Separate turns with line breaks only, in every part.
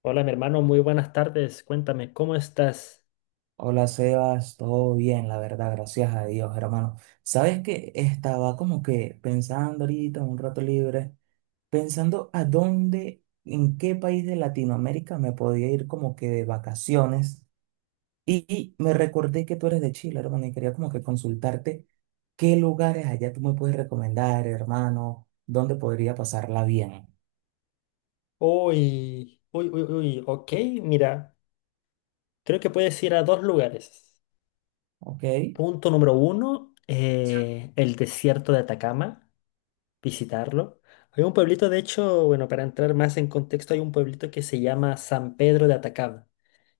Hola, mi hermano, muy buenas tardes. Cuéntame, ¿cómo estás?
Hola Sebas, todo bien, la verdad, gracias a Dios, hermano. Sabes que estaba como que pensando ahorita, un rato libre, pensando a dónde, en qué país de Latinoamérica me podía ir como que de vacaciones. Y me recordé que tú eres de Chile, hermano, y quería como que consultarte qué lugares allá tú me puedes recomendar, hermano, dónde podría pasarla bien.
Uy, uy, uy, uy, ok, mira, creo que puedes ir a dos lugares.
Ok,
Punto número uno, el desierto de Atacama, visitarlo. Hay un pueblito, de hecho, bueno, para entrar más en contexto, hay un pueblito que se llama San Pedro de Atacama.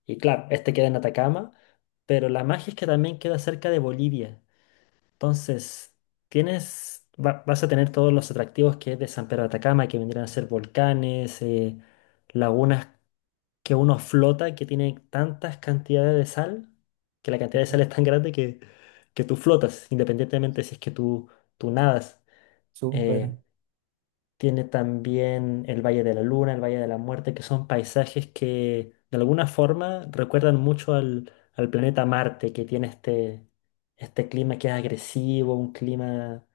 Y claro, este queda en Atacama, pero la magia es que también queda cerca de Bolivia. Entonces, tienes, vas a tener todos los atractivos que es de San Pedro de Atacama, que vendrían a ser volcanes, lagunas que uno flota, que tiene tantas cantidades de sal, que la cantidad de sal es tan grande que tú flotas, independientemente si es que tú nadas.
súper,
Eh, Tiene también el Valle de la Luna, el Valle de la Muerte, que son paisajes que de alguna forma recuerdan mucho al planeta Marte, que tiene este clima que es agresivo, un clima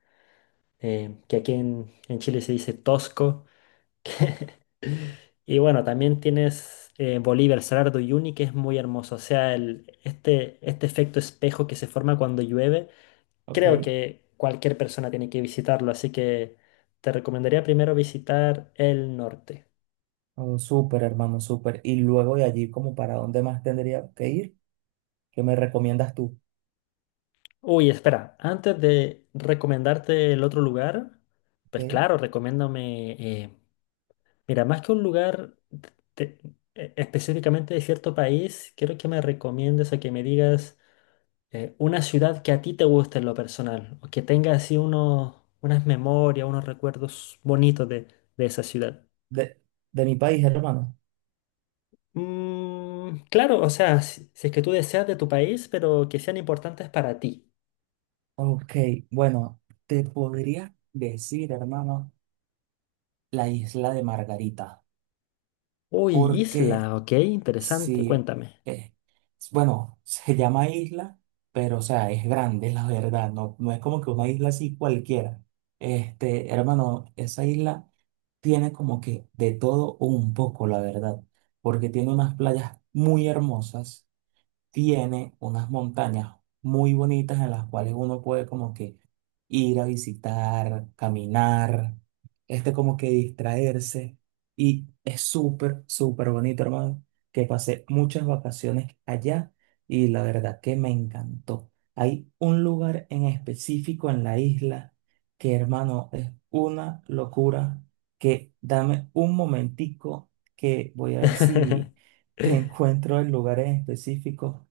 que aquí en Chile se dice tosco. Y bueno, también tienes Bolívar, Salar de Uyuni, que es muy hermoso. O sea, este efecto espejo que se forma cuando llueve,
ok,
creo que cualquier persona tiene que visitarlo. Así que te recomendaría primero visitar el norte.
oh, súper, hermano, súper. Y luego de allí, como para dónde más tendría que ir. ¿Qué me recomiendas tú?
Uy, espera, antes de recomendarte el otro lugar,
¿Ok?
pues claro, recomiéndame mira, más que un lugar te- específicamente de cierto país, quiero que me recomiendes o que me digas una ciudad que a ti te guste en lo personal o que tenga así unas memorias, unos recuerdos bonitos de esa ciudad.
De, de mi país, hermano.
Mm, claro, o sea, si es que tú deseas de tu país, pero que sean importantes para ti.
Ok, bueno, te podría decir, hermano, la isla de Margarita,
Uy,
porque
isla, ok, interesante,
si,
cuéntame.
eh, bueno, se llama isla, pero o sea, es grande, la verdad, no, no es como que una isla así cualquiera. Este, hermano, esa isla tiene como que de todo un poco, la verdad, porque tiene unas playas muy hermosas, tiene unas montañas muy bonitas en las cuales uno puede como que ir a visitar, caminar, este, como que distraerse. Y es súper, súper bonito, hermano, que pasé muchas vacaciones allá y la verdad que me encantó. Hay un lugar en específico en la isla que, hermano, es una locura, que dame un momentico que voy a ver si te encuentro el lugar en específico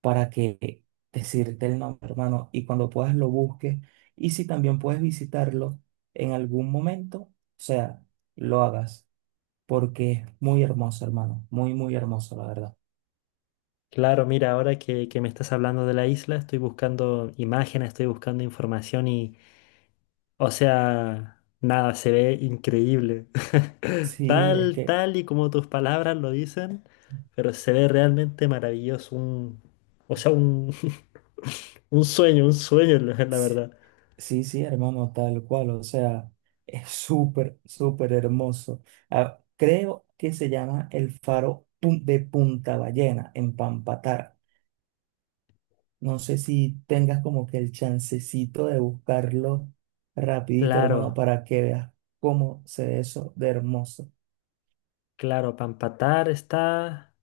para que decirte el nombre, hermano, y cuando puedas lo busques. Y si también puedes visitarlo en algún momento, o sea, lo hagas, porque es muy hermoso, hermano, muy, muy hermoso, la verdad.
Claro, mira, ahora que me estás hablando de la isla, estoy buscando imágenes, estoy buscando información y, o sea, nada, se ve increíble.
Sí, es que,
Tal y como tus palabras lo dicen, pero se ve realmente maravilloso, o sea, un, un sueño, la
s-
verdad.
sí, sí, hermano, tal cual, o sea, es súper, súper hermoso. Ah, creo que se llama el faro de Punta Ballena, en Pampatar. No sé si tengas como que el chancecito de buscarlo rapidito, hermano,
Claro,
para que veas cómo se ve eso de hermoso.
claro, Pampatar está,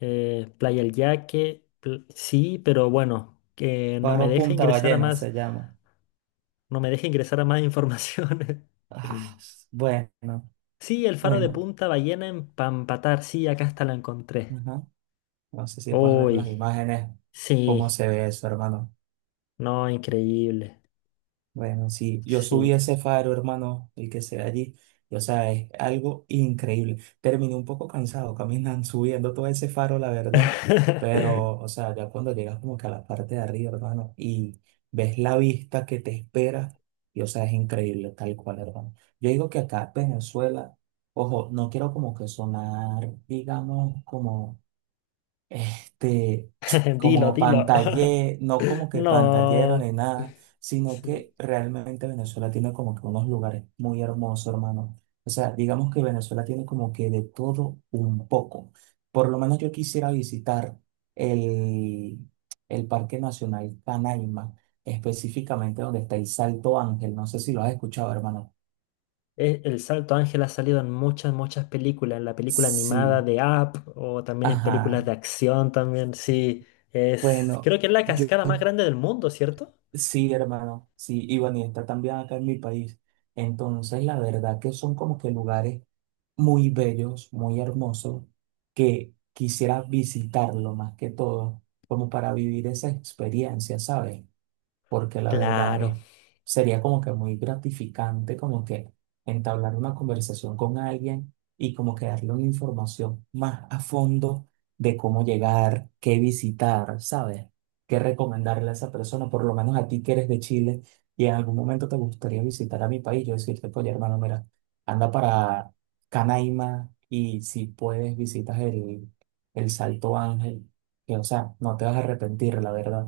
Playa El Yaque, sí, pero bueno, que no me
Paro
deja
Punta
ingresar a
Ballena
más.
se llama.
No me deja ingresar a más información.
Ah, bueno,
Sí, el faro de
bueno.
Punta Ballena en Pampatar. Sí, acá hasta la encontré.
Ajá. No sé si puedes ver las
Uy,
imágenes, cómo
sí.
se ve eso, hermano.
No, increíble.
Bueno, sí, yo subí
Sí.
ese faro, hermano, el que se ve allí. O sea, es algo increíble. Terminé un poco cansado caminando, subiendo todo ese faro, la verdad. Pero, o sea, ya cuando llegas como que a la parte de arriba, hermano, y ves la vista que te espera, y o sea, es increíble, tal cual, hermano. Yo digo que acá en Venezuela, ojo, no quiero como que sonar, digamos, como este, como
Dilo.
pantallero, no como que pantallero ni
No.
nada, sino
Sí.
que realmente Venezuela tiene como que unos lugares muy hermosos, hermano. O sea, digamos que Venezuela tiene como que de todo un poco. Por lo menos yo quisiera visitar el, el Parque Nacional Canaima, específicamente donde está el Salto Ángel. No sé si lo has escuchado, hermano.
El Salto Ángel ha salido en muchas, muchas películas. En la película animada
Sí,
de Up o también en películas
ajá.
de acción también. Sí. Es,
Bueno,
creo que es la
yo
cascada más grande del mundo, ¿cierto?
sí, hermano, sí, y bueno, y está también acá en mi país. Entonces, la verdad que son como que lugares muy bellos, muy hermosos, que quisiera visitarlo más que todo, como para vivir esa experiencia, ¿sabes? Porque la verdad
Claro.
es, sería como que muy gratificante como que entablar una conversación con alguien y como que darle una información más a fondo de cómo llegar, qué visitar, ¿sabes? Qué recomendarle a esa persona, por lo menos a ti que eres de Chile y en algún momento te gustaría visitar a mi país, yo decirte, oye, hermano, mira, anda para Canaima y si puedes visitas el Salto Ángel, que o sea, no te vas a arrepentir, la verdad.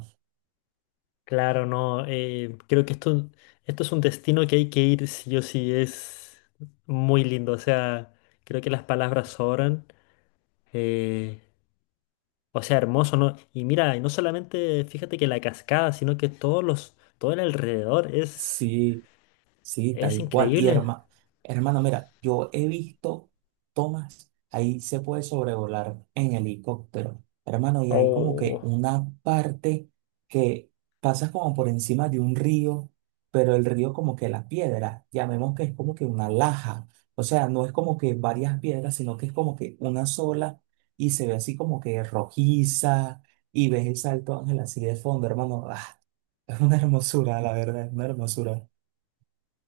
Claro, no, creo que esto es un destino que hay que ir sí o sí, es muy lindo, o sea, creo que las palabras sobran, eh, o sea, hermoso, ¿no? Y mira, y no solamente fíjate que la cascada, sino que todo el alrededor
Sí, sí,
es
tal cual. Y
increíble.
hermano, mira, yo he visto tomas, ahí se puede sobrevolar en helicóptero, hermano, y hay como que
Oh,
una parte que pasas como por encima de un río, pero el río como que la piedra, llamemos que es como que una laja, o sea, no es como que varias piedras, sino que es como que una sola y se ve así como que rojiza y ves el Salto Ángel así de fondo, hermano. Ah, es una hermosura, la verdad, es una hermosura.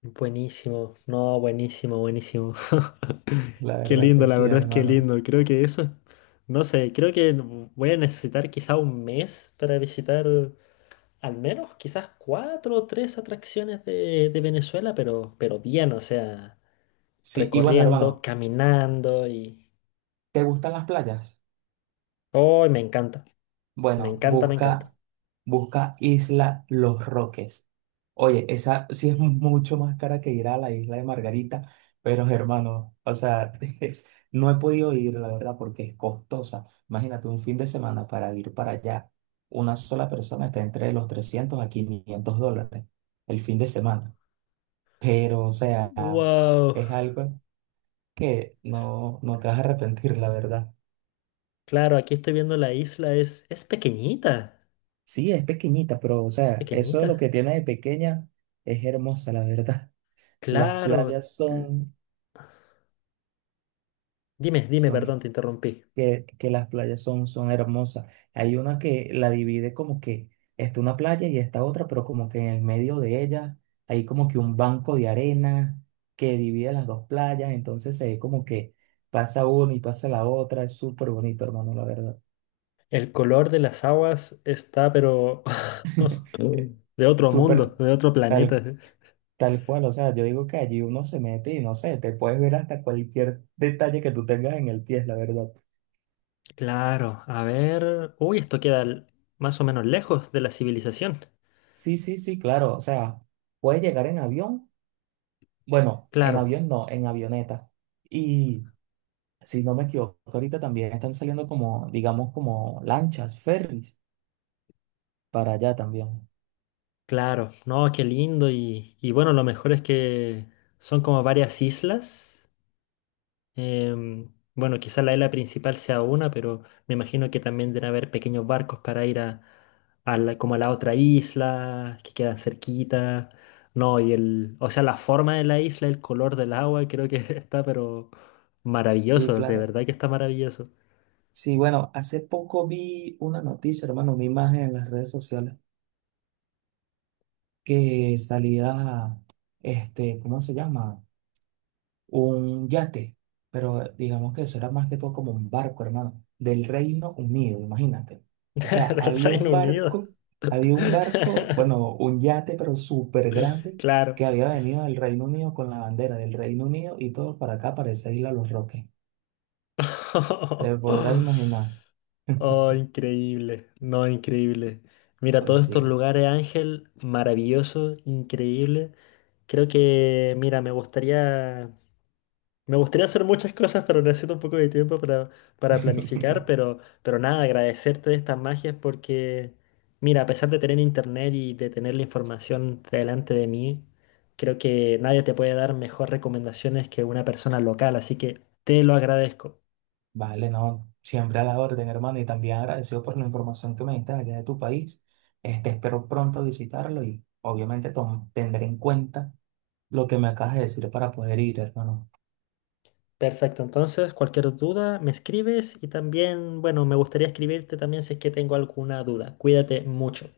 buenísimo, no, buenísimo, buenísimo.
La
Qué
verdad
lindo,
que
la
sí,
verdad es que
hermano.
lindo, creo que eso, no sé, creo que voy a necesitar quizá un mes para visitar al menos quizás cuatro o tres atracciones de Venezuela, pero bien, o sea,
Sí, y bueno,
recorriendo,
hermano,
caminando y...
¿te gustan las playas?
¡Oh, me encanta! Me
Bueno,
encanta, me encanta.
busca Isla Los Roques. Oye, esa sí es mucho más cara que ir a la isla de Margarita, pero hermano, o sea, es- no he podido ir, la verdad, porque es costosa. Imagínate, un fin de semana para ir para allá, una sola persona está entre los $300 a $500 el fin de semana. Pero, o sea,
¡Wow!
es algo que no, no te vas a arrepentir, la verdad.
Claro, aquí estoy viendo la isla, es pequeñita,
Sí, es pequeñita, pero o sea, eso de lo
pequeñita.
que tiene de pequeña es hermosa, la verdad. Las
Claro.
playas son,
Dime, perdón,
son,
te interrumpí.
que las playas son, son hermosas. Hay una que la divide como que está una playa y está otra, pero como que en el medio de ella hay como que un banco de arena que divide las dos playas, entonces se ve como que pasa una y pasa la otra. Es súper bonito, hermano, la verdad.
El color de las aguas está, pero...
Eh,
de otro
Súper,
mundo, de otro planeta.
tal
Sí.
tal cual, o sea, yo digo que allí uno se mete y no sé, te puedes ver hasta cualquier detalle que tú tengas en el pie, la verdad.
Claro, a ver. Uy, esto queda más o menos lejos de la civilización.
Sí, sí, sí, claro, o sea, puedes llegar en avión, bueno, en
Claro,
avión no, en avioneta. Y si no me equivoco, ahorita también están saliendo como, digamos, como lanchas, ferries para allá también.
claro. No, qué lindo. Y bueno, lo mejor es que son como varias islas. Em, bueno, quizá la isla principal sea una, pero me imagino que también deben haber pequeños barcos para ir a, como a la otra isla, que quedan cerquita. No, y el, o sea, la forma de la isla, el color del agua, creo que está, pero
Sí,
maravilloso, de
claro.
verdad que está
S-
maravilloso.
Sí, bueno, hace poco vi una noticia, hermano, una imagen en las redes sociales que salía, este, ¿cómo se llama? Un yate, pero digamos que eso era más que todo como un barco, hermano, del Reino Unido, imagínate. O sea,
Del Reino Unido.
había un barco, bueno, un yate, pero súper grande,
Claro.
que había venido del Reino Unido con la bandera del Reino Unido y todo para acá, para esa isla Los Roques. Te podrás imaginar.
Oh, increíble. No, increíble. Mira, todos
Pues
estos
sí.
lugares, Ángel, maravilloso, increíble. Creo que, mira, me gustaría me gustaría hacer muchas cosas, pero necesito un poco de tiempo para planificar, pero nada, agradecerte de estas magias porque, mira, a pesar de tener internet y de tener la información delante de mí, creo que nadie te puede dar mejores recomendaciones que una persona local, así que te lo agradezco.
Vale, no, siempre a la orden, hermano, y también agradecido por la información que me diste allá de tu país. Este, espero pronto visitarlo y obviamente tendré en cuenta lo que me acabas de decir para poder ir, hermano.
Perfecto, entonces cualquier duda me escribes y también, bueno, me gustaría escribirte también si es que tengo alguna duda. Cuídate mucho.